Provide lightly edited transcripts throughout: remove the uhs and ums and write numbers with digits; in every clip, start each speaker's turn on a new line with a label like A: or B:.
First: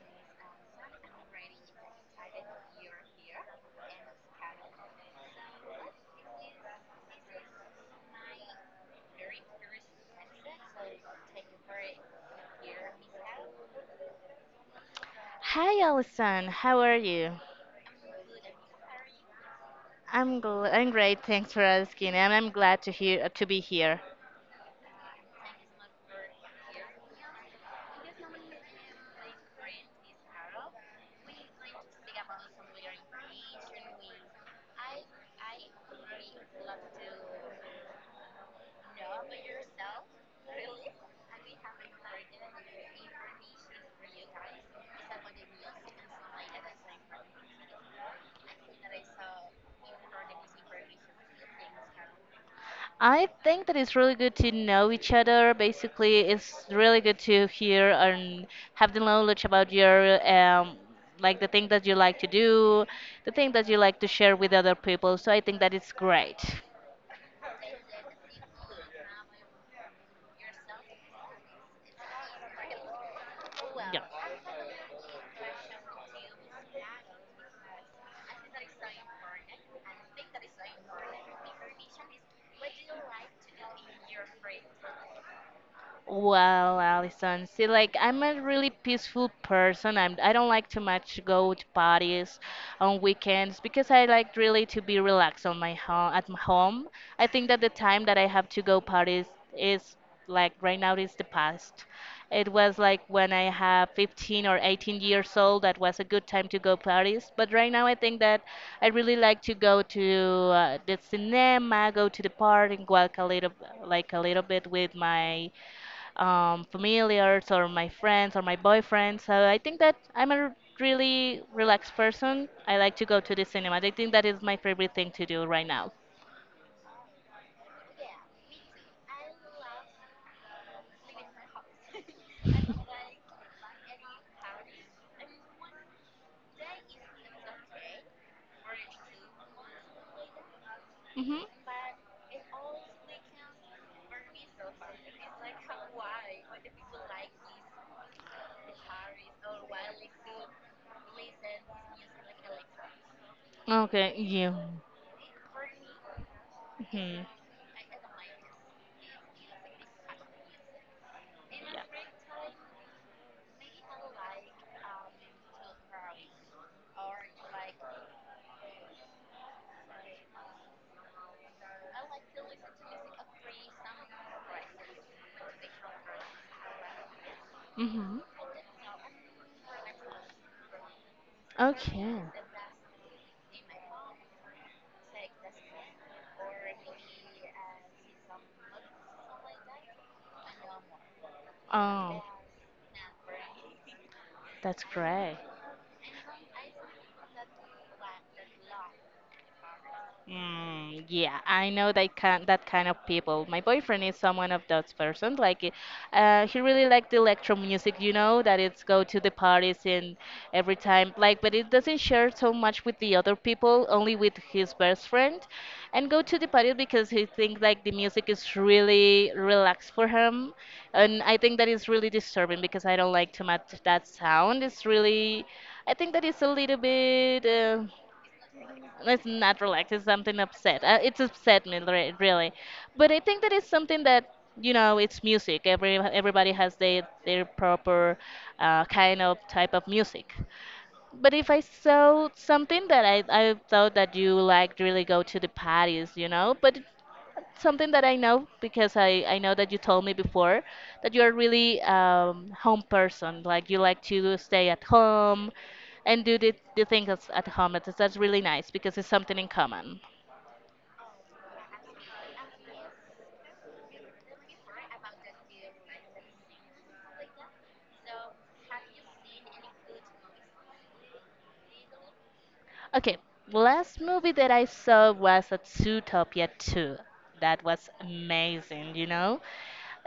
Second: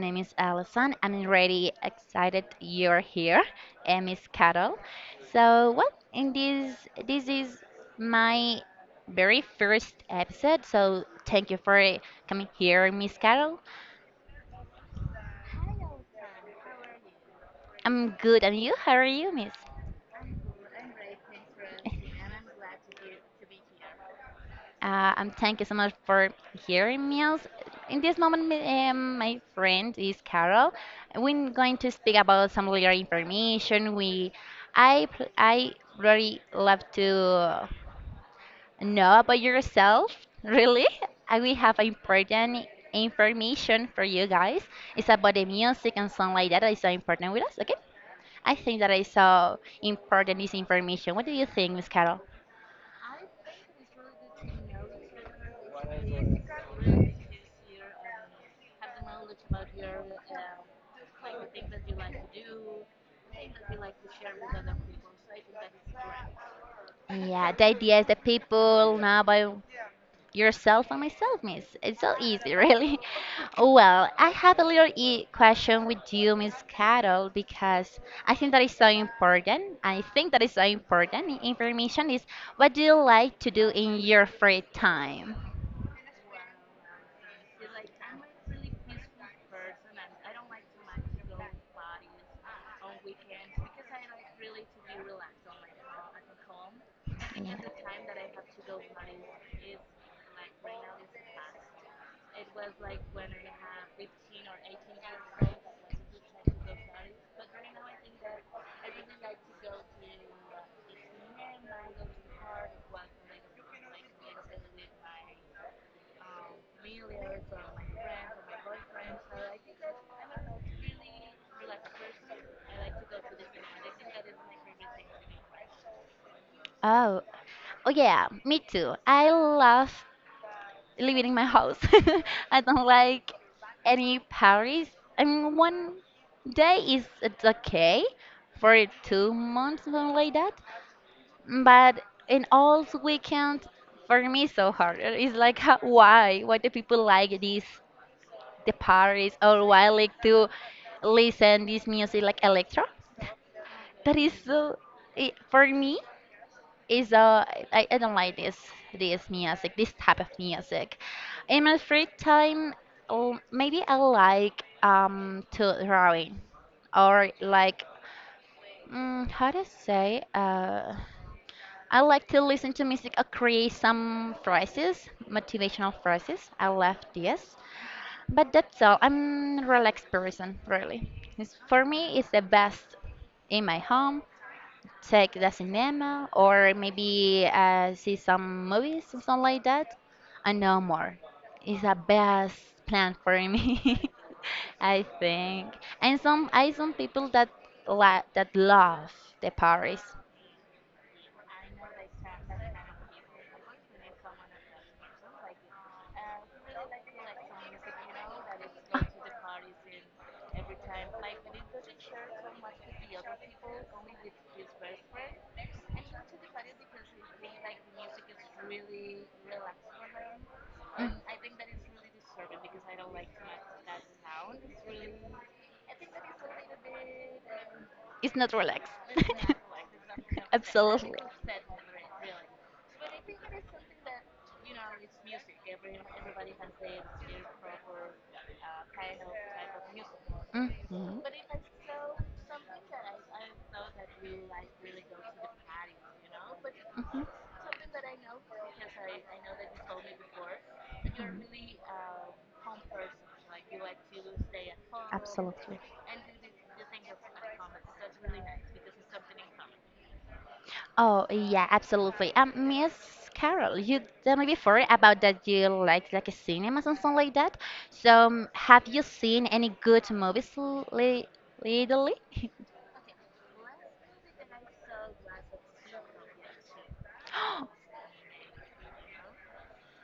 A: name is Alison. I'm really excited you're here, and Miss Carol. So well, in this this is my very first episode. So thank you for coming here, Miss Carol.
B: Hi, Alison. How are you?
A: I'm good, and you? How are you, Miss?
B: I'm great. Thanks for asking, and I'm glad to hear to be here.
A: And thank you so much for hearing me out. In this moment, my friend is Carol. We're going to speak about some little information. I really love to know about yourself, really. And we have important information for you guys. It's about the music and something like that that is so important with us, okay? I think that is so important, this information. What do you think, Miss Carol?
B: I think that it's really good to know each other. Basically, it's really good to hear and have the knowledge about your like the thing that you like to do, the thing that you like to share with other people. So I think that it's great.
A: Yeah, the ideas, that people know about yourself and myself, Miss. It's so easy, really.
B: Yeah.
A: Well, I have a little e question with you, Miss Carol, because I think that is so important. I think that is so important Information is, what do you like to do in your free time?
B: Well, Allison, see, like I'm a really peaceful person. I don't like too much go to parties on weekends because I like really to be relaxed on my home at my home. I think
A: Yeah.
B: that the time that I have to go parties is like right now is the past. It was like when I have 15 or 18 years old, that was a good time to go parties. But right now, I think that I really like to go to the cinema, go to the park, and walk a little, like a little bit with my familiars or my friends or my boyfriend. So I think that I'm a really relaxed person. I like to go to the cinema. I think that is my favorite thing to do right now.
A: Oh, oh, yeah, me too. I love living in my house. I don't like any parties. I mean, one day is it's okay for 2 months, something like that.
B: Hmm
A: But in all weekend, for me, it's so hard. It's like, how, why? Why do people like this, the parties, or why like to listen this music like electro?
B: Okay,
A: That is
B: you.
A: so. It, for me, is
B: Hmm
A: uh I don't like this music, this type of music in my free time. Oh, maybe I like to drawing, or like, mm, how to say I like to listen to music or create some phrases, motivational phrases. I love this,
B: hmm
A: but that's all. I'm relaxed person, really. It's, for me,
B: Okay.
A: it's the best in my home. Take the cinema or maybe, see some movies, something like that, and no more. It's the
B: Oh,
A: best plan for me,
B: that's
A: I
B: great.
A: think. And some people that la that love the Paris.
B: Mm, yeah, I know that kind of people. My boyfriend is someone of those persons. Like, he really liked the electro music, you know, that it's go to the parties and every time. Like, but it doesn't share so much with the other people, only with his best friend, and go to the parties because he thinks like the music is really relaxed for him,
A: Mm.
B: and I think that is really disturbing because I don't like too much that sound. It's really, I think that it's a little bit.
A: It's not relaxed.
B: It's not relaxed. It's something upset,
A: Absolutely.
B: it's upset me really. But I think that it's something that, you know, it's music. Everybody has their proper kind of type of music.
A: Mhm. Mhm.
B: But if I saw something that I thought that you liked really go to the parties, you know, but something that I know because I know that you told me before that you're really home person. Like you like to stay at home and do the things at home. That's really nice because it's something in common.
A: Oh yeah, absolutely. Miss Carol, you told me before about that you like a cinema and something like that. So, have you seen any good movies lately?
B: Okay, last movie that I saw was a Zootopia 2. That was amazing, you know?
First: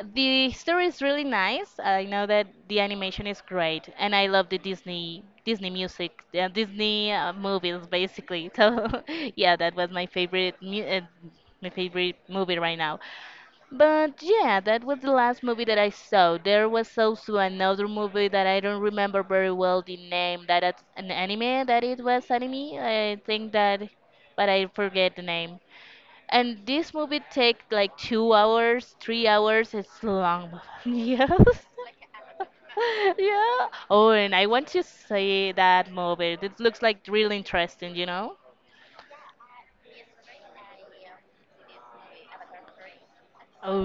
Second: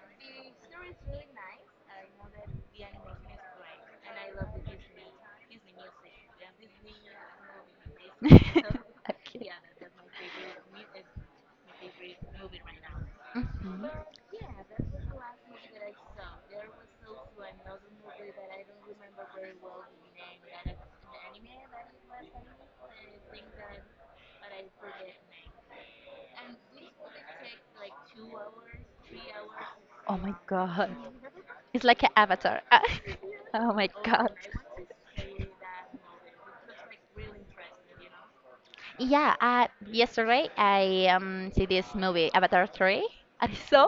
B: The story is really nice. I know that the animation is great, and I love the Disney music, Disney movies basically. So
A: Okay.
B: yeah, that was my favorite movie right now.
A: Mhm.
B: But yeah, that was the last movie that I saw. There was also another movie that I don't remember very well the name. That it's an anime that it was anime. I think that, but I forget the name. And this movie take like 2 hours, 3 hours. It's
A: Oh my
B: long.
A: god.
B: Yes.
A: It's like an avatar. Yeah.
B: yeah.
A: Oh my.
B: Oh, and I want to see that movie. It looks like really interesting, you know?
A: Yeah, yesterday I see this movie Avatar 3, I saw.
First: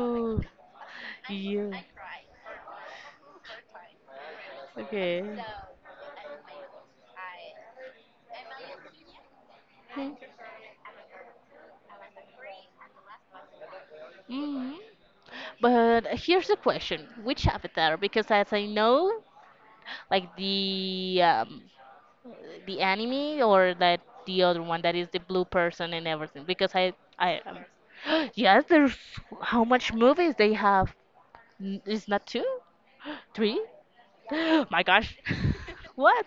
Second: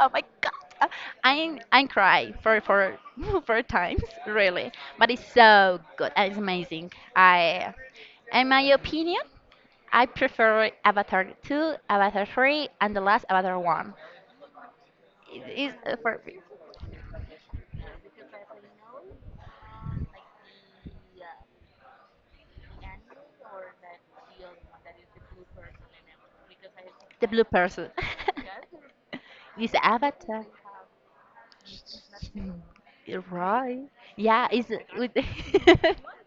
A: Oh my god. Uh, I
B: Yeah.
A: I cry for for times, really, but
B: Okay.
A: it's so good. It's amazing. I, in my opinion, I
B: Hmm.
A: prefer Avatar two, Avatar three, and the last Avatar one.
B: Mhm.
A: It is,
B: But
A: for me,
B: here's the question: which avatar? Because as I know, like the anime or that the other one that is the blue person and everything because
A: the
B: I,
A: blue person.
B: yes, there's how
A: This
B: much movies
A: Avatar,
B: they have. It's not two.
A: you
B: three.
A: right? Yeah, is
B: my
A: with.
B: gosh, what?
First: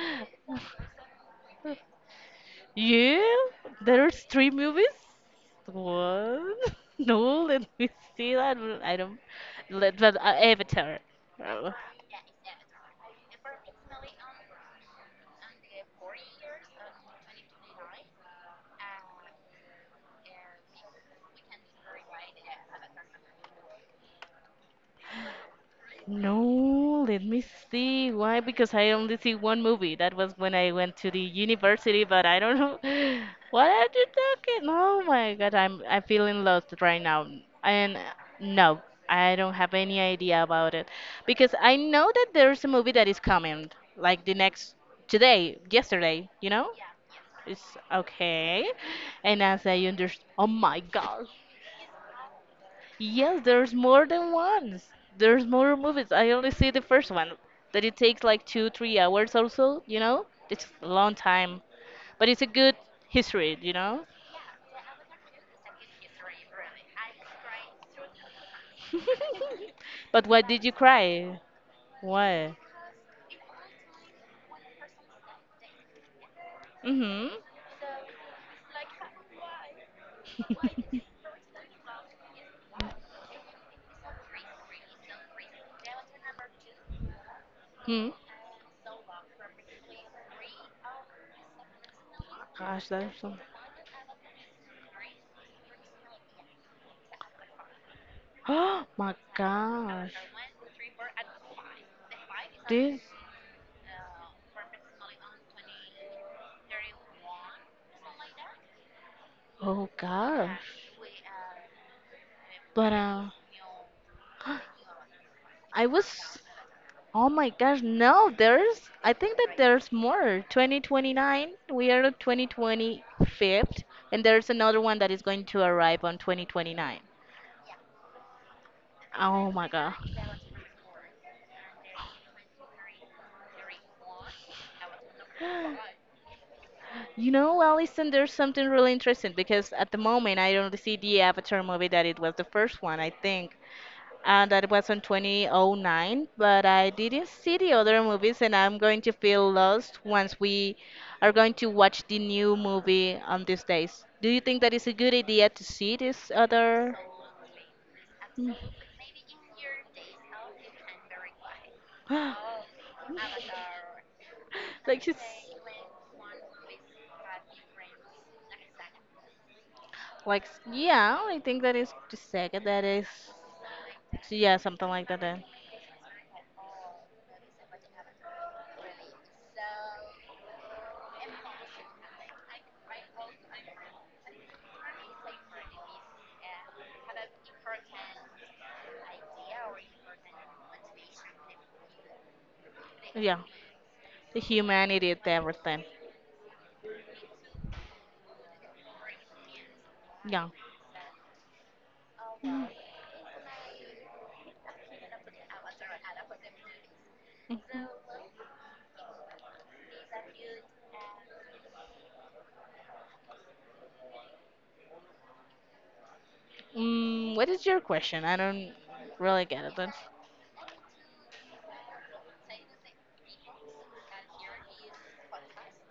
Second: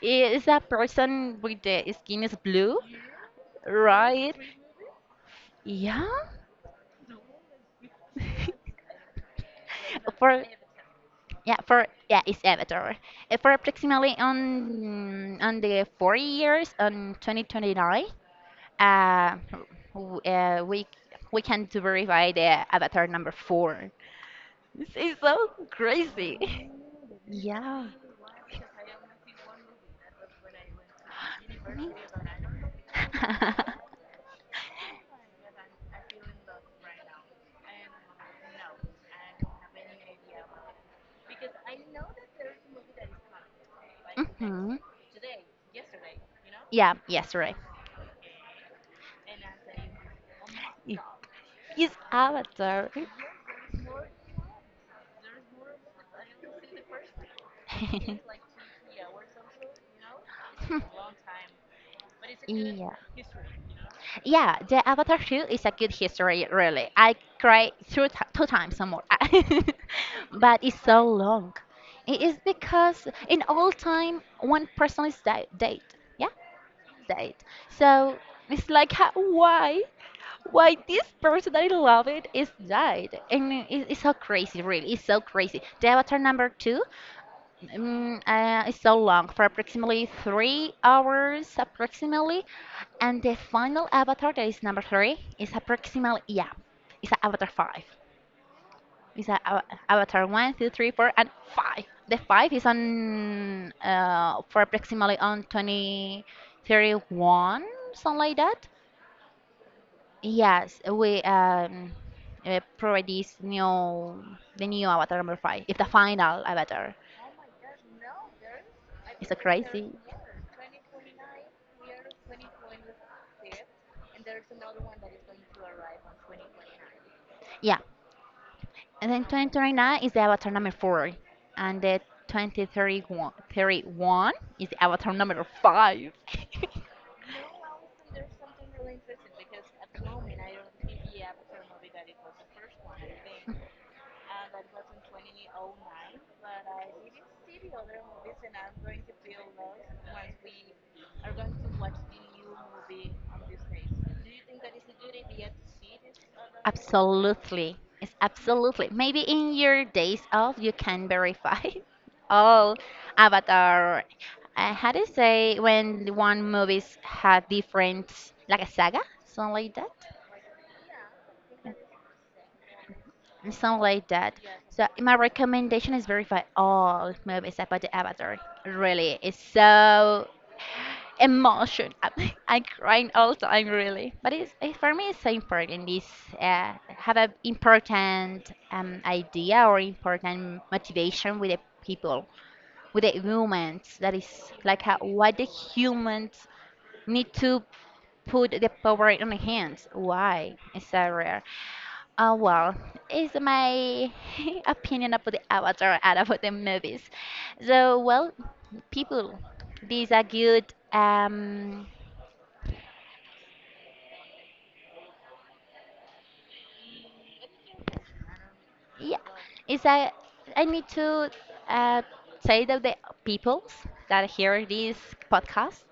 A: Is a person with the skin is blue,
B: Yeah, there's
A: right?
B: three movies.
A: Yeah.
B: What? no, let me see that. I don't, let, but
A: For
B: Avatar.
A: Yeah,
B: Uh,
A: for yeah, it's Avatar. For approximately on the 4 years on 2029, uh, w- uh, we we can to verify the Avatar number 4. This is so crazy.
B: No, let me
A: Yeah.
B: see. Why? Because I only see one movie. That was when I went to the university, but I don't know. What are you talking? Oh my God, I'm feeling lost right now. And no, I don't have any idea about it. Because I know that there's a movie that is coming, like the next
A: Hmm.
B: today, yesterday, you know?
A: Yeah. Yes, right.
B: It's okay. And as I understand, oh my
A: It
B: God.
A: is Avatar.
B: Yes, there's more than ones. There's more movies. I only see the first one. That it takes like two, 3 hours also, you know? It's a long time. But it's a good
A: Yeah.
B: history, you know?
A: Yeah, the Avatar 2 is a good history, really. I cried two times or more.
B: But why
A: But
B: did you
A: it's so
B: cry?
A: long. It is
B: Why?
A: because in all time, one person is dead. Yeah,
B: Mm-hmm.
A: dead. So it's like, why? Why this person that I love it is died? And it's so crazy, really. It's so crazy. The Avatar number 2.
B: hmm.
A: It's so long for approximately 3 hours, approximately.
B: Gosh, that's
A: And the
B: some.
A: final avatar, that is number three, is approximately, yeah, it's a Avatar 5.
B: Oh my
A: It's a
B: gosh.
A: Avatar one, 2, 3, 4, and 5. The 5 is
B: This.
A: on for approximately on 2031, something like that.
B: Oh gosh.
A: Yes, we
B: But
A: provide this new, the new Avatar number 5. It's the
B: I was,
A: final Avatar.
B: oh my gosh, no, there's, I
A: It's a
B: think that
A: crazy.
B: there's more. 2029, we are at 2025, and there's another one that is going to arrive on 2029.
A: Yeah, and then
B: Oh my god.
A: 2029 is the Avatar number 4. And the 2031, 31, thirty-one is the Avatar number 5.
B: You know, Allison, there's something really interesting because at the moment I don't see the Avatar movie that it was the first one, I think, and that was in 2009. But I didn't see the other movies, and I'm going to feel lost once we are going to watch the new movie on these days. Do you think that it's a good idea to see this other?
A: Absolutely. It's absolutely. Maybe in your days off, you can verify
B: Mm.
A: all Avatar. Uh, how do
B: like
A: you
B: she's
A: say when one movies have different, like a saga, something like that?
B: like yeah, I think that is the second. That is
A: And something like that.
B: yeah,
A: So
B: something like
A: my
B: that. Then
A: recommendation is verify all movies about the Avatar. Really, it's so emotion. I'm crying all the time, really. But for me, it's so important. It's, have an important idea or important motivation with the people, with the
B: yeah,
A: humans. That
B: the
A: is like how,
B: humanity, the
A: why the
B: everything.
A: humans need to put the power in the hands.
B: Yeah.
A: Why is that rare? Oh well, it's my opinion about the Avatar and about the movies.
B: Mm-hmm.
A: So well, people, these are good. Um,
B: Mm, what is your question? I don't
A: Yeah,
B: really get it.
A: it's
B: But...
A: I need to uh, say that the peoples that hear this podcast,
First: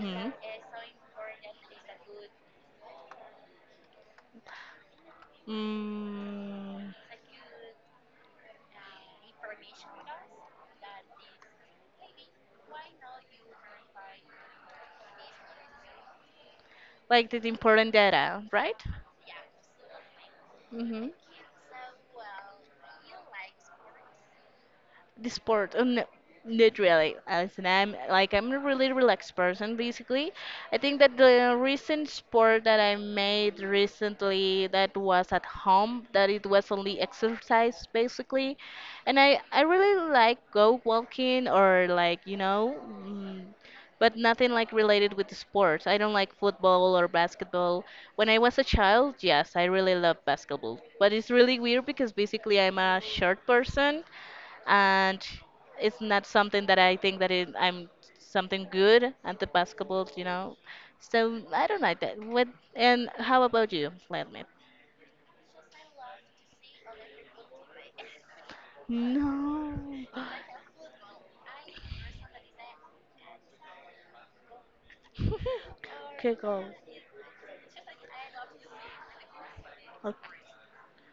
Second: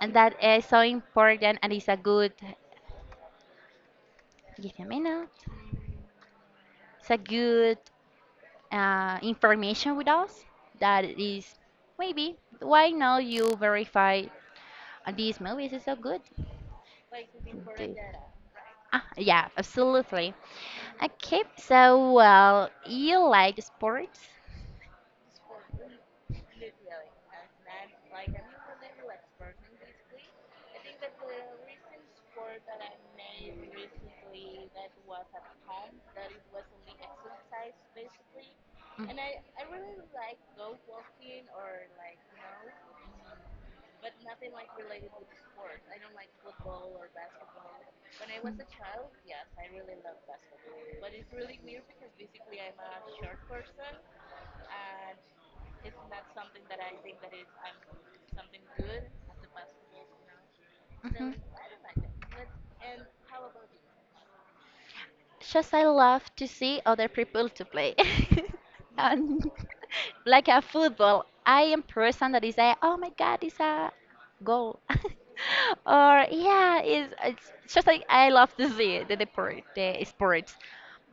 A: and that is so important, and it's a good, give me a minute,
B: Mm,
A: it's a good, information with us, that is, maybe why not you verify, these movies is so good.
B: like this important
A: Indeed.
B: data, right?
A: Ah, yeah, absolutely.
B: Mm-hmm.
A: Okay, so well, you like sports?
B: The sport. No, not really. Listen, I'm a really relaxed person. Basically, I think that the recent sport that I made recently that was at home, that it was only exercise basically,
A: Mm.
B: and I really like go walking or like you know. Mm, but nothing like related with the sports. I don't like football or basketball. When I was a child, yes, I really loved basketball. But it's really weird because basically I'm a short person and it's not something that I think that it, I'm something good at the basketball, you know. So I don't like that. What and how about you, Vladimir?
A: Just I love to see other people to play. And
B: No.
A: like a football, I am person that is a, oh my god, it's a goal. Or
B: Kick off.
A: yeah, it's just like I love to see the sport, the
B: Okay.
A: sports,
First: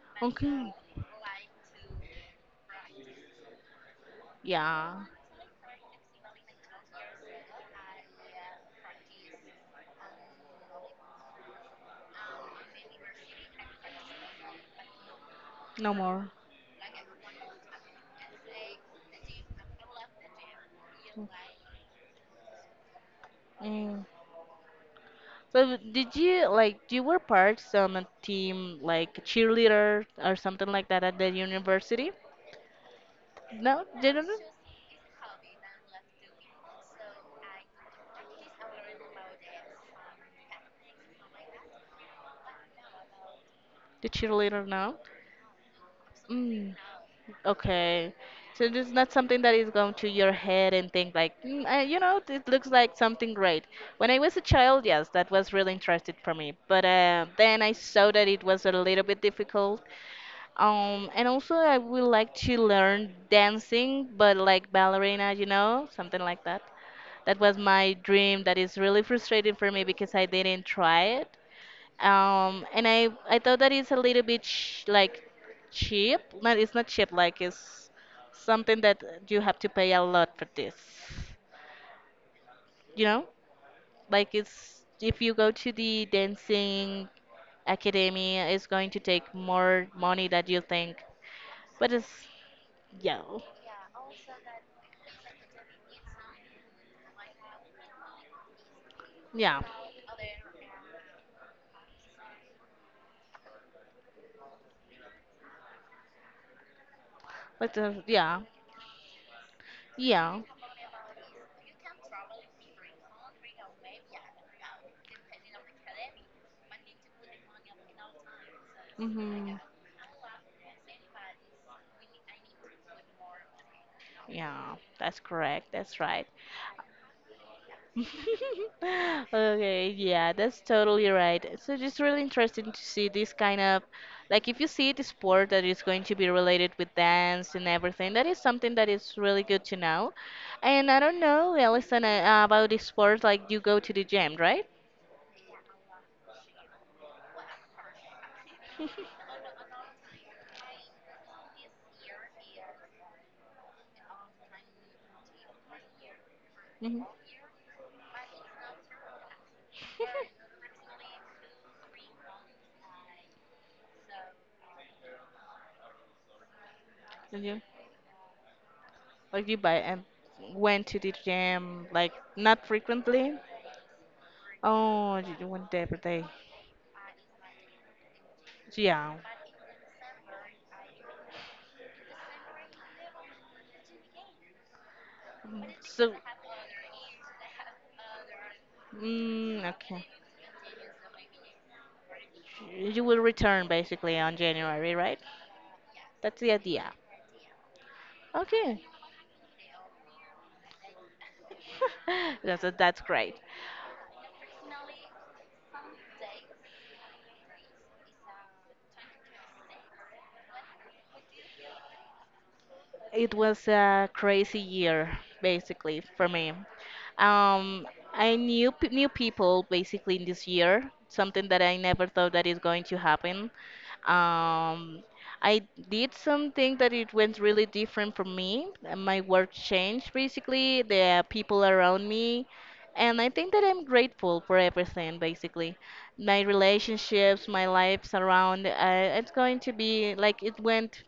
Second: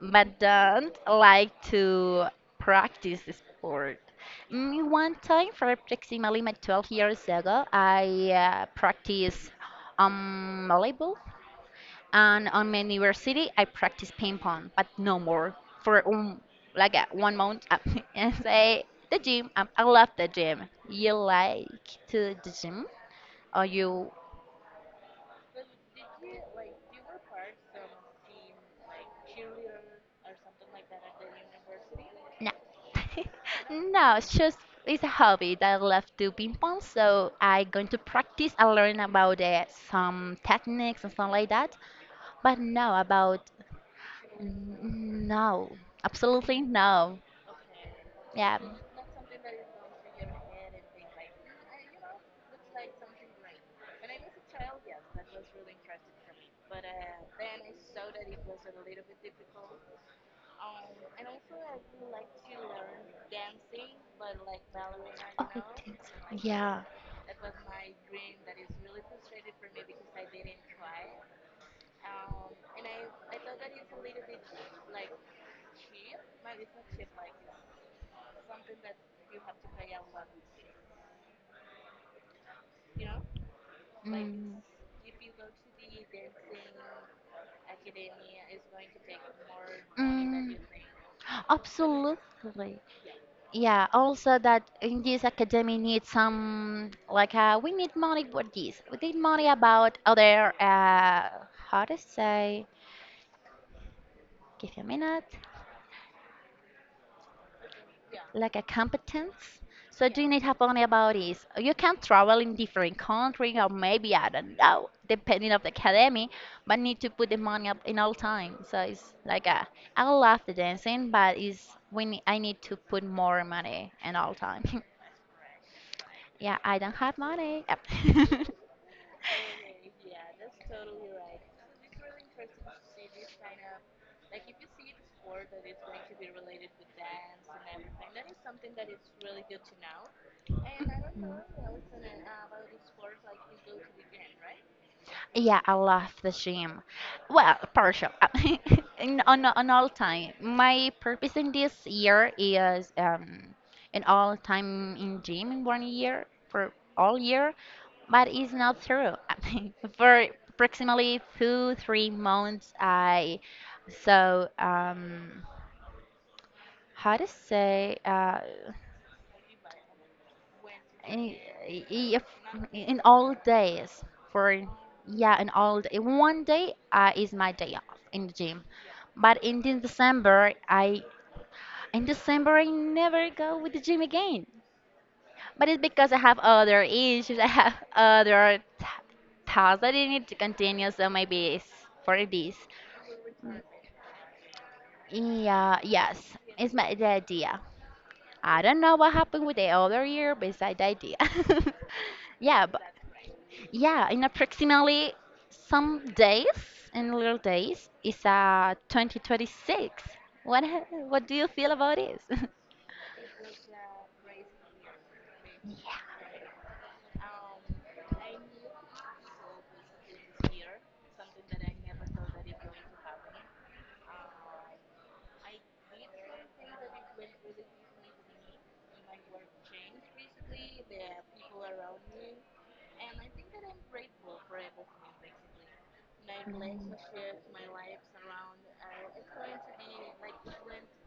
A: but
B: Okay.
A: don't like to practice the sport.
B: Yeah.
A: One time, for approximately my 12 years ago, I practiced volleyball, and on my university I practice ping pong, but no more
B: No
A: for
B: more.
A: 1 month. And say the gym, I love the gym. You like to the gym? Or
B: Mm.
A: you?
B: So did you like you were part on a team like cheerleader or something like that at the university?
A: No,
B: No,
A: no.
B: didn't.
A: It's just, it's a hobby that I love to ping pong. So I going to practice. I learn about, some techniques and stuff like that, but no about.
B: The cheerleader now?
A: No, absolutely
B: Mm.
A: no.
B: Okay.
A: Yeah.
B: So this is not something that is going to your head and think like, mm, I, you know, it looks like something great. When I was a child, yes, that was really interesting for me. But then I saw that it was a little bit difficult. And also I would like to learn dancing, but like ballerina, you
A: Oh,
B: know,
A: thanks.
B: something like that.
A: Yeah.
B: That was my dream. That is really frustrating for me because I didn't try it. And I thought that it's a little bit sh like cheap. No, it's not cheap. Like it's something that you have to pay a lot for this. You know, like
A: Mm.
B: it's if you go to the dancing academy, it's going to take more money that
A: Mm.
B: you think. But it's
A: Absolutely.
B: yeah,
A: Yeah, also that in this academy needs some, like, we need money for this. We need money
B: yeah,
A: about other, how to say, give me a minute,
B: but yeah,
A: like a competence. So do you
B: yeah.
A: need have only about is you can travel in different country, or maybe I don't know, depending of the academy, but need to put the money up in all time. So it's like
B: hmm
A: a, I love the dancing, but it's when I need to put more money in all time.
B: Yeah, that's correct. That's right.
A: Yeah, I don't have money. Yep.
B: Okay, yeah, that's totally right. So it's really interesting to see this kind of like if you see the sport that is going to be related with dance and everything, that is something that is really good to know. And I don't know, Alison, about the sport, like you go to the gym, right?
A: Yeah, I love the gym. Well, partial. On all time. My purpose in this year is, an all time in gym in 1 year for
B: hmm
A: all year, but it's not true. For approximately two, 3 months, I, so how to
B: Yeah.
A: say
B: Like you buy and went to the
A: I-
B: gym like
A: if
B: not
A: in all
B: frequently.
A: days, for
B: Oh, you
A: yeah,
B: you
A: in
B: went
A: all
B: every
A: day,
B: day.
A: one day, is my day off in the gym.
B: Yeah.
A: But in December I never go with the gym again.
B: Mm,
A: But it's because
B: so,
A: I have other issues. I have other
B: mm,
A: tasks that
B: okay.
A: I need to continue. So maybe it's for this.
B: You will return basically on January, right?
A: Yeah, yes,
B: That's the
A: it's
B: idea.
A: my the idea. I
B: Okay.
A: don't know what happened with the other year, but it's the idea. Yeah, but
B: That's great.
A: yeah, in approximately some days, in little days, it's 2026. What do you feel about this?
B: It was a crazy year, basically, for me. Um, I knew p new people basically in this year, something that I never thought that is going to happen. Um, I did something that it went really different for me. My work changed basically, the people around me, and I think that I'm grateful for everything basically. My relationships, my lives around, it's going to be like it went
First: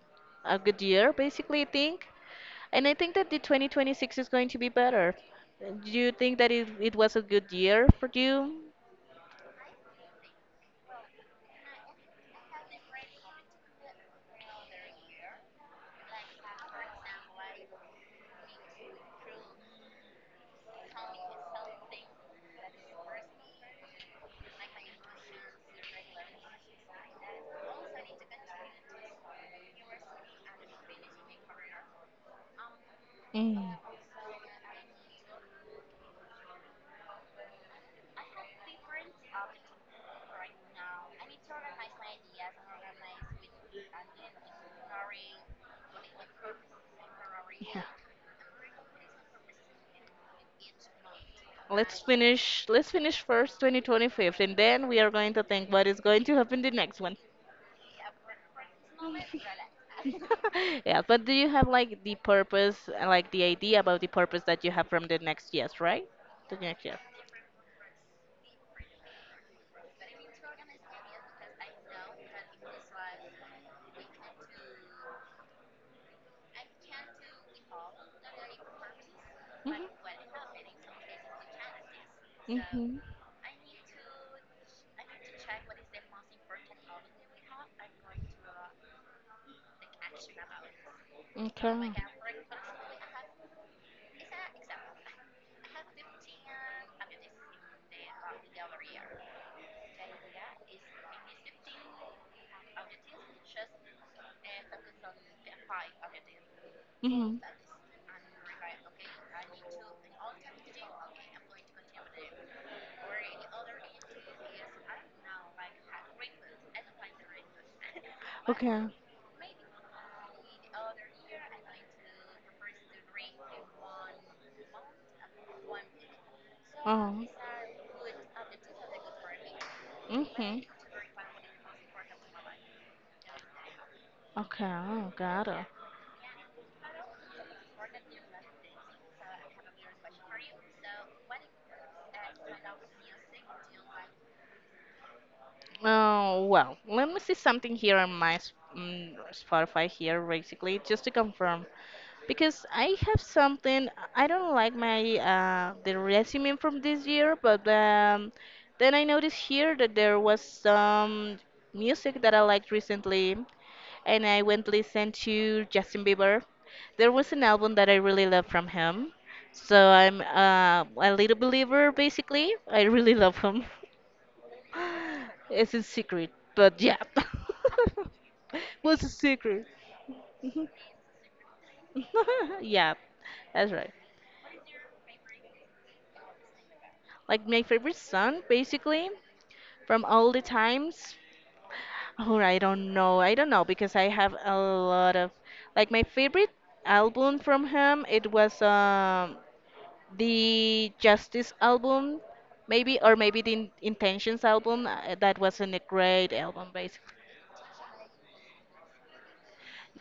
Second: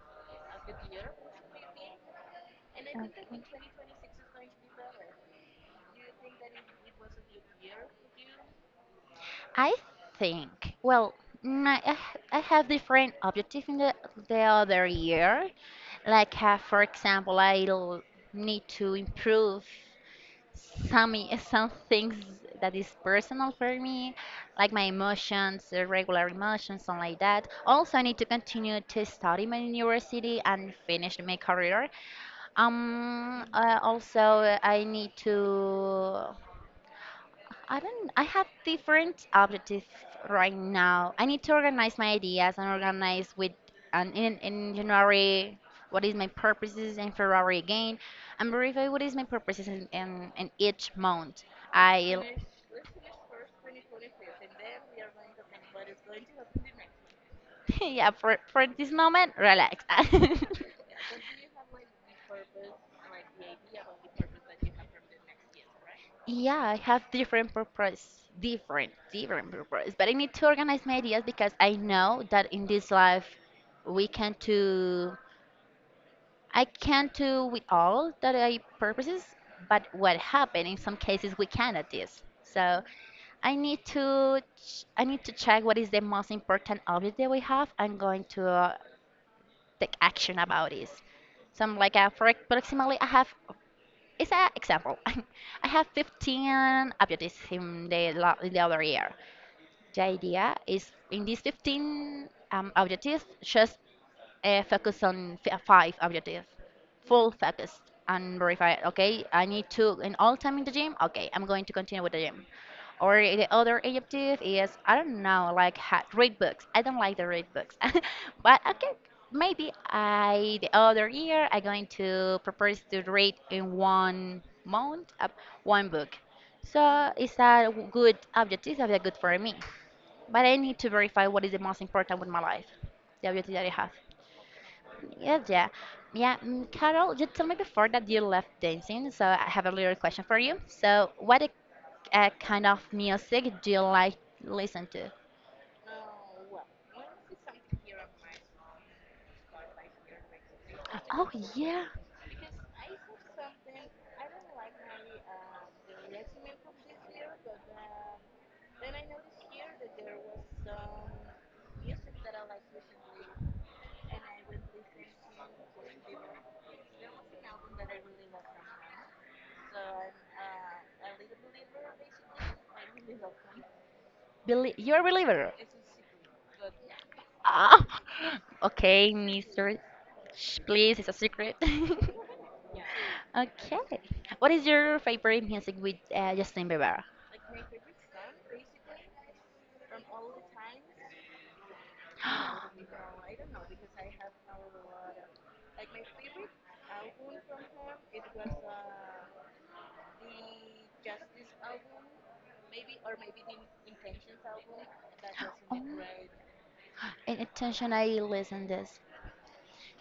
B: a good year basically, I think. And I think that the 2026 is going to be better. Do you think that it was a good year for you?
A: I think, well, mm, I, I h- I have different objectives in the other year. Like, for example, I'll need to improve some things that is personal for me, like my emotions, regular emotions, something like that. Also, I need to continue to study my university and finish my career.
B: Mm.
A: Also, I need to. I don't. I have different objectives right now. I need to organize my ideas and organize with. And in January, what is my purposes? In February
B: Yeah.
A: again, and verify what is my purposes in each month.
B: Let's
A: I.
B: finish let's finish first 2025 and then we are going to think what is going to happen the next one.
A: Yeah, for this moment, relax.
B: Yeah, but do you have like the purpose, like the idea about the purpose that you have from the next years, right? The
A: Yeah, I
B: next year.
A: have different purpose, different purpose. But I need to organize my ideas, because I know that in this life we can not do, I can't do with all that I purposes, but what happened in some cases we can at this. So
B: Mhm.
A: I need to check what is the most important object that we have. I'm going to, take action about this.
B: Mhm.
A: So I'm like,
B: Okay.
A: for approximately, I have it's an example. I have 15 objectives in in the other year. The idea is, in these 15 objectives, just focus on five objectives, full
B: hmm
A: focus, and verify. Okay, I need to in all time in the gym. Okay, I'm going to continue with the gym, or the other objective is I don't know, like read books. I don't like to read books, but
B: Okay.
A: okay. Maybe I the other year I going to propose to read in 1 month, one book. So
B: Oh.
A: it's a good objective, it's a good for me. But I
B: hmm
A: need to verify what is the most important with my life, the objective that I have.
B: Okay,
A: Yes,
B: got it.
A: yeah. Yeah, Carol, you told me before that you left dancing, so I have a little question for you. So, what a, kind of music do you like listen to?
B: Oh well, let me see something here on my Spotify here, basically, just to
A: Oh,
B: confirm.
A: yeah.
B: Because I have something, I don't like my the resume from this year, but then I noticed here that there was some music that I liked recently, and I went listen to Justin Bieber. There was an album that I really love from him, so I'm a little believer, basically. I really love him.
A: Beli, you're a believer.
B: It's a secret, but yeah.
A: Oh,
B: What's a
A: okay,
B: secret?
A: mister. Shh, please, it's a secret.
B: Yeah, that's right.
A: Okay. What is your favorite music with Justin Bieber?
B: Like my favorite song, basically, from all the times. Oh, I don't know. I don't know because I have a lot of, like, my favorite album from him. It was the Justice album, maybe, or maybe the Intentions album. That wasn't a
A: Oh,
B: great album, basically.
A: and attention, I listen this.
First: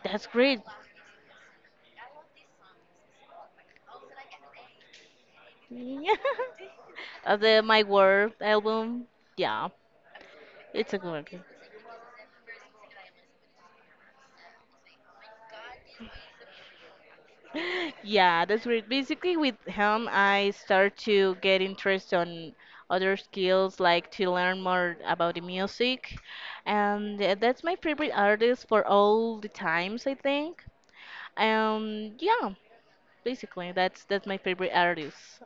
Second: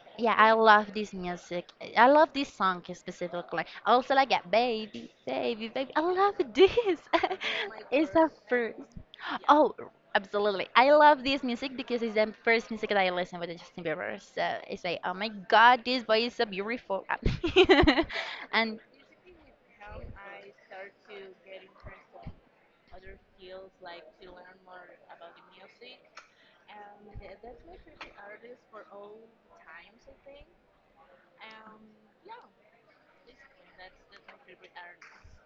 B: That's
A: Yeah, I
B: great.
A: love this music. I love this song specifically. I also like it, baby, baby, baby. I
B: Yeah.
A: love this.
B: The My
A: It's the
B: Word
A: first.
B: album. Yeah,
A: Oh, absolutely. I
B: it's a
A: love
B: good
A: this music because it's the first music that I listen with Justin Bieber. So it's like, oh my God, this boy is so beautiful.
B: one. Yeah, that's
A: And
B: great. Basically, with him, I start to get interest on other skills, like to learn more about the music, and that's my favorite artist for all the times, I think. Yeah, basically, that's my favorite artist.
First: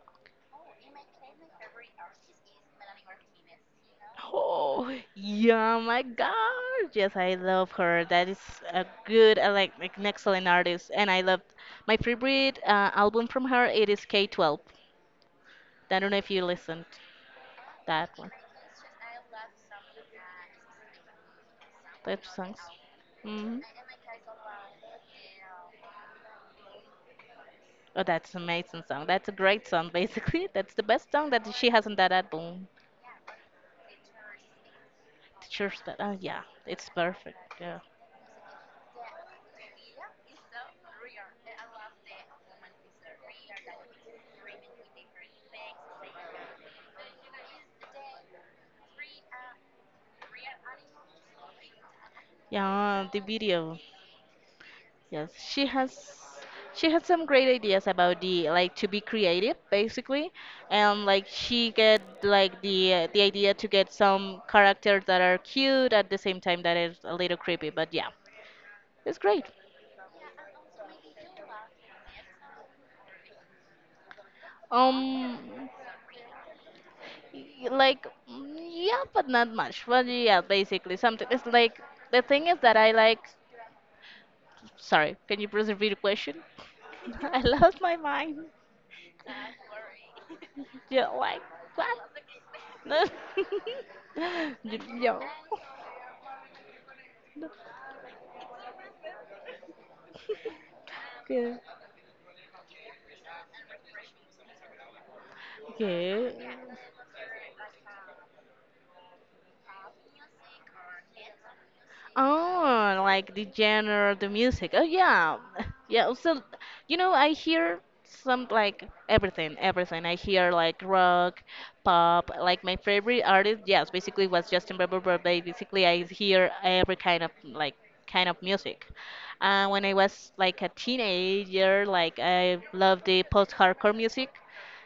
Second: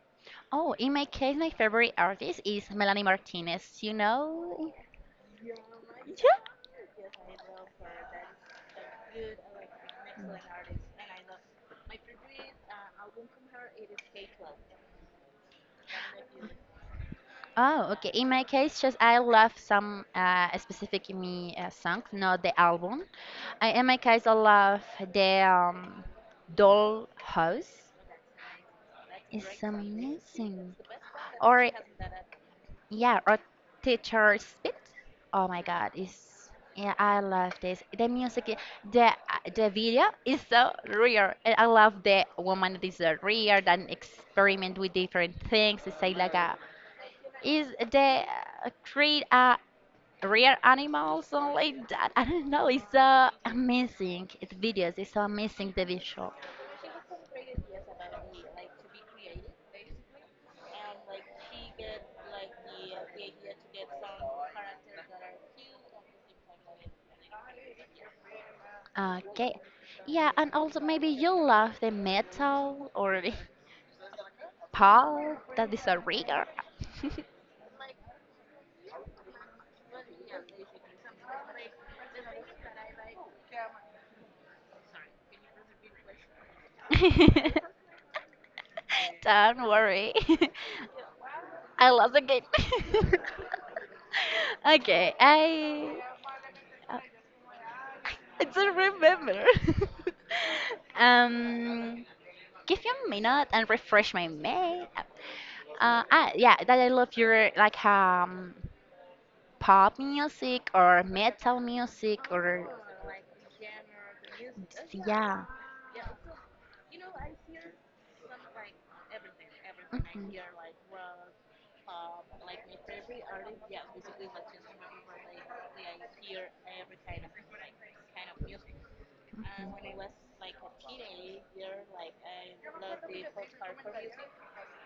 A: oh, in my case, my favorite artist is Melanie Martinez. You know?
B: Oh, yeah, my
A: Yeah.
B: God. Yes, I love her. That is a good, I like an excellent artist. And I loved my favorite album from her. It is K-12. I don't know if you listened
A: Oh, okay.
B: that
A: In
B: one.
A: my case, just I love some specific me songs,
B: That
A: not the
B: songs.
A: album.
B: hmm
A: I, in my case, I love the doll house.
B: Oh, that's an amazing song. That's a
A: It's
B: great song, basically.
A: amazing.
B: That's the best song that
A: Or
B: she has on that album.
A: yeah, or teacher's spit. Oh my
B: Teacher's
A: God,
B: pet. Oh, yeah,
A: it's
B: it's
A: yeah, I love
B: perfect. Yeah.
A: this. The music, the video is so real, and I love the woman that is real and experiment with different things. It's like a is the create a real animals and like that. I don't know. It's
B: Yeah, the video.
A: amazing. It's videos. It's so
B: Yes, she
A: amazing the
B: has
A: visual.
B: she had some great ideas about, the like, to be creative, basically, and like she get like the idea to get some characters that are cute at the same time that is a little creepy, but yeah, it's great.
A: Okay. Yeah, and also maybe you love the metal or the pal.
B: um
A: That is a rigger.
B: like, yeah, but not much, but yeah, basically something it's like, the thing is that I like, sorry, can you please repeat the question? I lost my mind.
A: Don't worry.
B: Yeah, like, what?
A: I lost again.
B: No. You,
A: Okay,
B: yo.
A: uh, I don't remember.
B: Okay.
A: um, give me a minute and refresh my mail.
B: Okay.
A: Yeah, that I love your like pop music or metal music or
B: Oh, like the genre, the music. Oh yeah,
A: yeah.
B: yeah. So, you know, I hear some like everything,
A: Mhm.
B: everything. I hear like
A: Mhm.
B: rock, pop. Like my favorite artist, yes, basically was Justin Bieber, but basically I hear every kind of, like, kind of music. When I was like a teenager, like I loved the post-hardcore music,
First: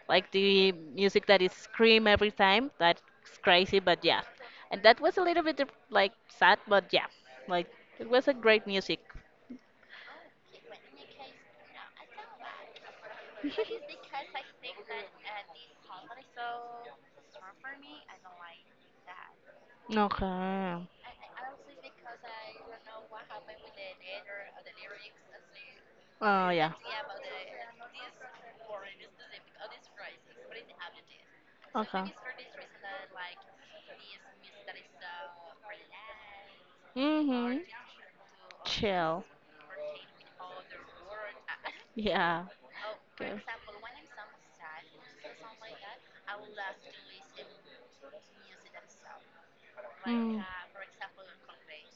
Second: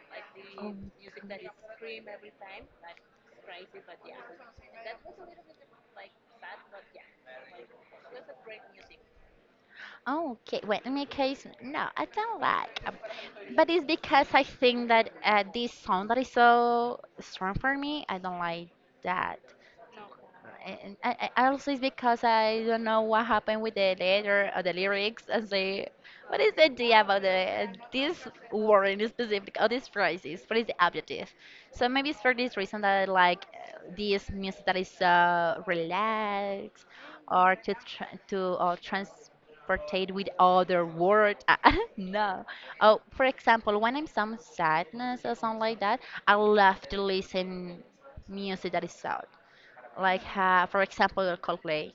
B: like the music that is scream every time. That's crazy, but yeah. And that was a little bit like sad, but yeah. Like it was a great music.
A: Oh. Okay, well, in my case, no, I don't like. But it's because I think that this sound that is so strong for me, I don't like that.
B: Okay.
A: And I also it's because I don't know what happened with the letter or the lyrics. I say, what
B: Oh
A: is the
B: yeah.
A: idea about the this word in specific or this phrases? What is the objective? So maybe
B: Okay.
A: it's for this reason that I like this music that is so relaxed, or
B: Mhm.
A: to tra to or
B: Chill.
A: transportate with other word. No,
B: Yeah.
A: oh, for
B: Good.
A: example, when I'm some sadness or something like that, I love to listen music that is sad, like
B: Mm.
A: for example the Coldplay.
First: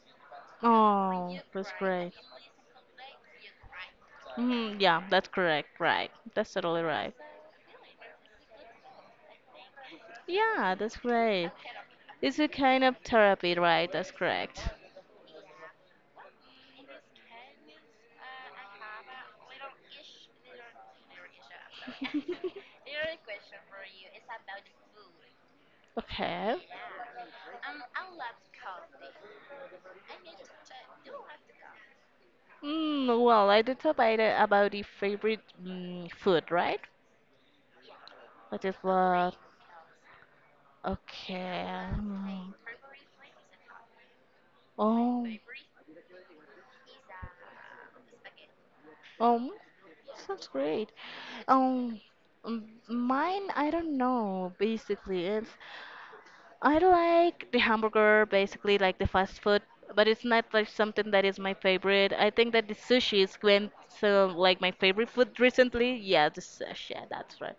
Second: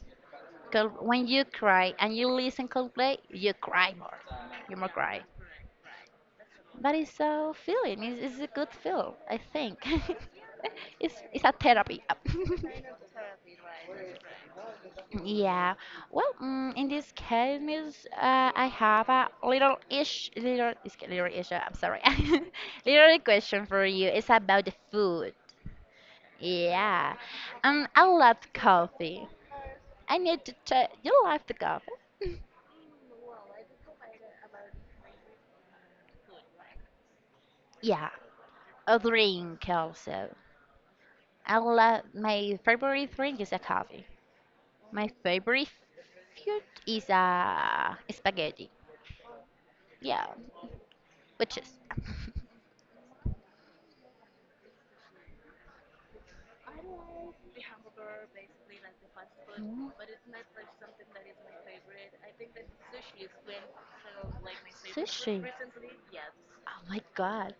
A: Col- When
B: Oh,
A: you
B: that's
A: cry
B: great.
A: and you listen Coldplay, you cry more.
B: Hmm.
A: You more
B: Yeah,
A: cry.
B: that's correct. Right. That's totally
A: But
B: right.
A: it's a feeling. It's a good feel, I think.
B: Yeah, that's
A: It's
B: great.
A: a therapy.
B: It's a kind of therapy, right? That's correct.
A: Yeah. Well, in this case, miss, I have a little ish, little, little ish. I'm sorry. Little question for you. It's about the food.
B: Okay.
A: Yeah. I love coffee. I need to check. You like the coffee?
B: Well, I did talk about the favorite, food, right?
A: Yeah.
B: What is
A: A
B: what?
A: drink also. I
B: Okay.
A: love
B: Mm.
A: my favorite drink is a coffee. My
B: Oh,
A: favorite food is spaghetti.
B: um,
A: Yeah,
B: sounds great.
A: which is.
B: Um, Mine, I don't know, basically. It's, I like the hamburger, basically like the fast food,
A: Mm.
B: but it's not like something that is my favorite. I think that the sushi is when, so like my favorite
A: Sushi.
B: food recently. Yeah, the
A: Oh
B: sushi,
A: my
B: yeah, that's
A: god.
B: right.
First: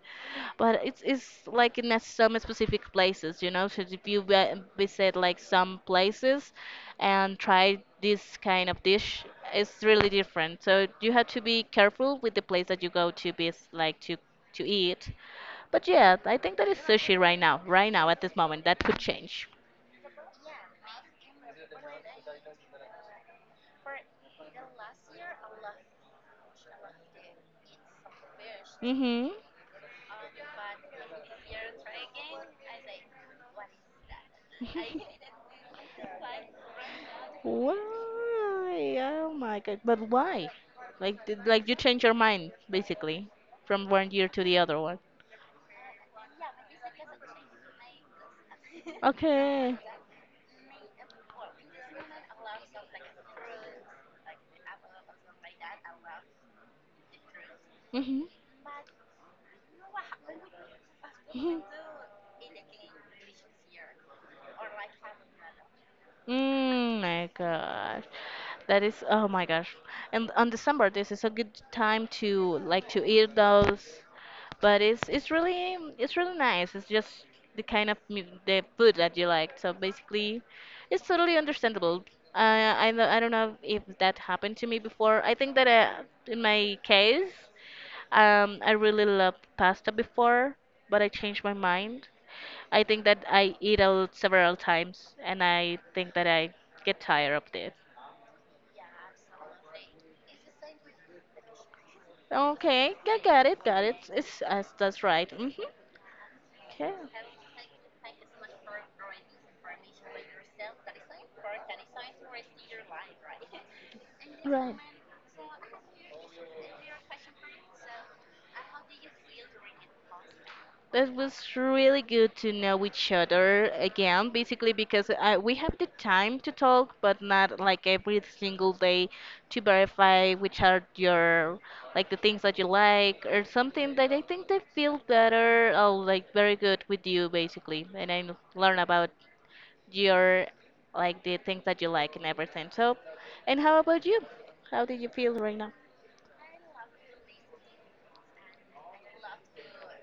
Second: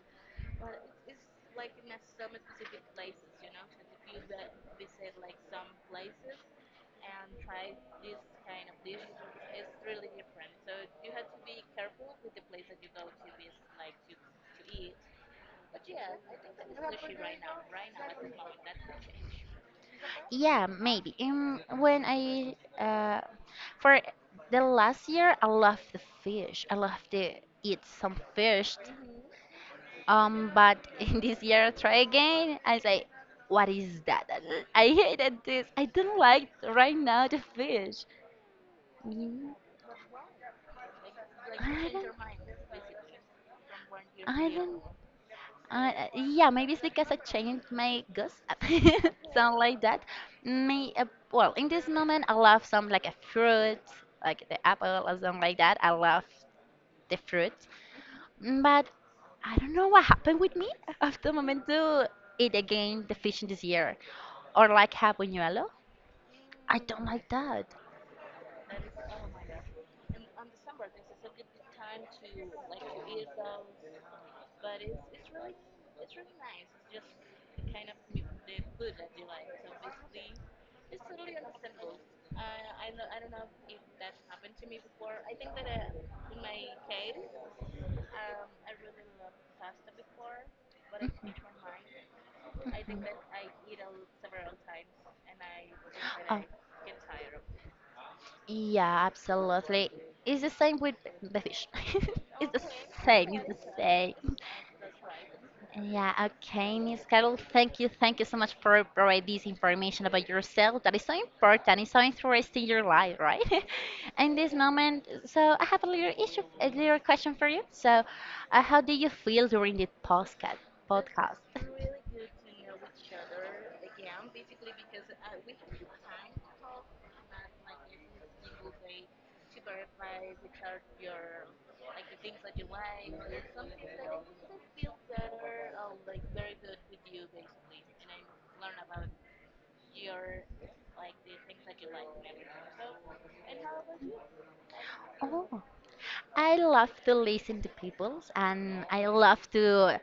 B: But it's like in some specific places, you know. So if you visit like some places and try this kind of dish, it's really different. So you have to be careful with the place that you go to be like to eat, but yeah, I think that is sushi right now, right now at this moment. That could change.
A: Yeah, maybe. When I uh, for the last year, I love the fish. I love to eat some fish.
B: Mm-hmm.
A: But in this year, try again. I say, what is that? I hated this. I don't like right now the fish.
B: Why? Oh
A: Mm,
B: my god. But why? Like you
A: I
B: change your mind
A: don't.
B: basically from one year to
A: I
B: the other
A: don't.
B: one.
A: Yeah, maybe it's because I changed my guess, something
B: Okay.
A: like that. May well, in this moment, I love some like a fruit, like the apple or something like that. I love the fruit.
B: Hmm.
A: But I don't know what happened with me after
B: Mhm.
A: Momento it again the fishing this year. Or like have Habuñuelo. I
B: Mm,
A: don't
B: my
A: like that.
B: gosh. That is, oh my gosh. And on December, this is a good time to like to eat those. But it's really nice. It's just the kind of the food that you like. So basically, it's totally understandable. I don't know if that happened to me before. I think that in my case. I really loved pasta before, but I
A: Mhm,
B: changed my mind. I think that
A: mhm.
B: I eat out several times, and I think that
A: Oh,
B: I get tired of it.
A: yeah, absolutely. It's the same with the fish. it's the
B: Okay, I
A: same,
B: got it,
A: it's the
B: got it.
A: same.
B: It's That's right. Hmm.
A: Yeah, okay,
B: Okay.
A: Miss Carol. Thank you. Thank you so much for providing this information about yourself. That is so important. It's so interesting in your life, right? In this
B: Right.
A: moment, so I have a little issue, a little question for you. So, how do you feel during the podcast?
B: That
A: Podcast.
B: was really good to know each other again, basically because we have the time to talk, but not like every single day to verify which are your, like, the things that you like or something that I think they feel better or like very good with you, basically, and I learn about your, like, the things that you like and everything. So, and how about you? How do you feel right
A: Oh,
B: now?
A: I love to listen to people and I love to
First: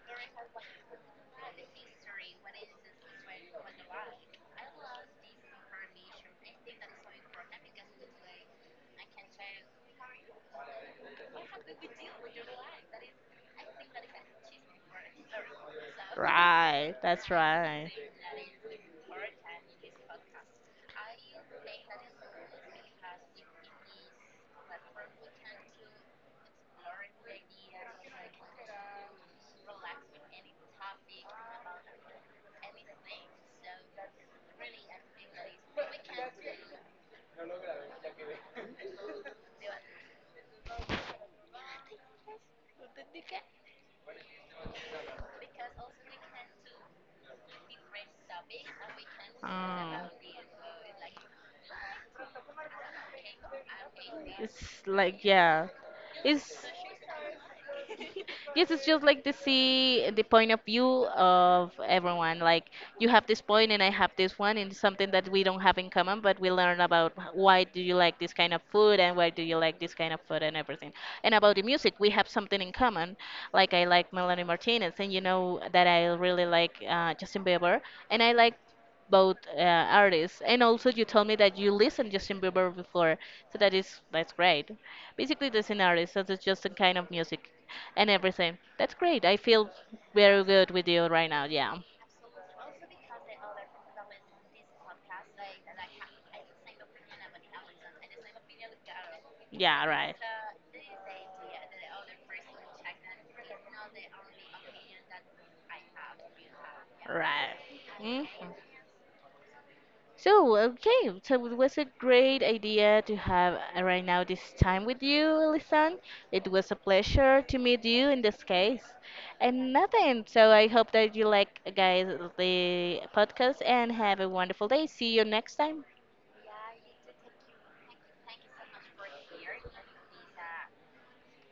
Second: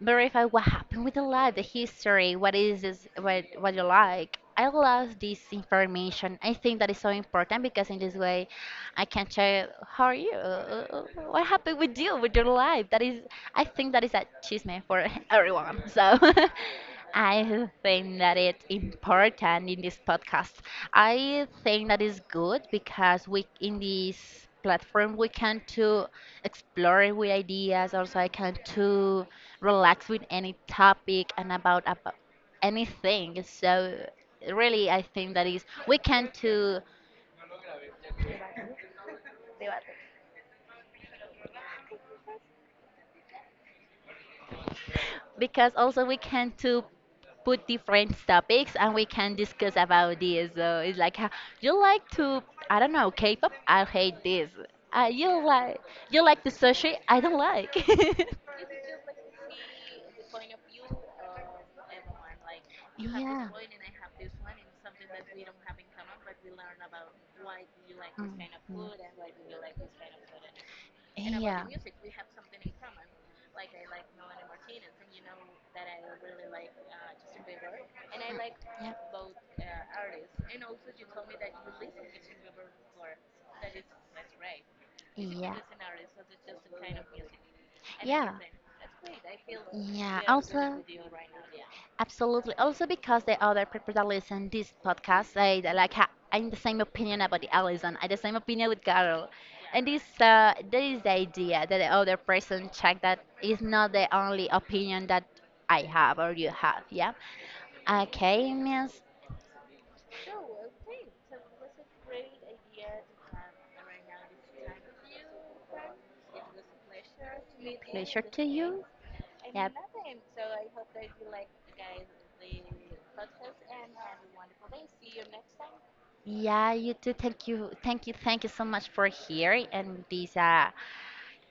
A: verify what happened with the life, the history, what is this, what you like. I love this information. I think that is so important because in this way I can check how are you? What happened with you, with your life? That is, I think that is a chisme for everyone. So
B: Right, that's
A: I
B: right.
A: think that it's important in this podcast. I think that is good because we in this platform we can to explore with ideas. Also, I can to relax with any topic and about anything. So really, I think that is we can to, because also we can to put different topics and we can discuss
B: Oh.
A: about this. So it's like "Ha- you like to I don't know K-pop. I hate this.
B: It's like
A: You
B: yeah,
A: like the
B: it's
A: sushi. I don't like.
B: yes, it's just like to see the point of view of everyone. Like you have this
A: Yeah.
B: point and I have this one, and it's something that we don't have in common, but we learn about why do you like this
A: Mhm.
B: kind of food and why do you like this kind of food and everything. And about the
A: Yeah.
B: music, we have something in common. Like I like Melanie Martinez, and you know that I really like Justin Bieber, and I like both artists. And also, you told me that you listened to Justin Bieber before, so that's great. Basically, the scenario, so it's just a kind of music and
A: Yeah. Yeah.
B: everything. That's great. I feel
A: Yeah,
B: very good
A: also,
B: with you right now. Yeah,
A: absolutely. Also, because the other people that listen this podcast they that like ha- I'm the same opinion about the Allison. I the same opinion with Carol, and
B: yeah,
A: this
B: right.
A: that is the idea that the other person check that is not the only opinion that I have or you have. Yeah.
B: Right. Mhm.
A: Okay, Miss.
B: So, okay, so it was a great idea to have right now this time with you, Lisan. It was a pleasure to meet you in
A: Pleasure
B: this
A: to you.
B: case. And
A: Yep.
B: nothing, so I hope that you like, guys, the podcast and have a wonderful day. See you next time.
A: Yeah, you too. Thank you. Thank you. Thank you so much for here and this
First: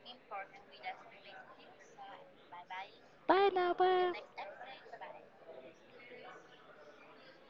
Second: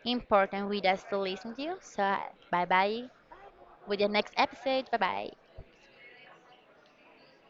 A: important with us to listen to you. So bye bye
B: Bye now,
A: with the
B: bye.
A: next episode. Bye bye.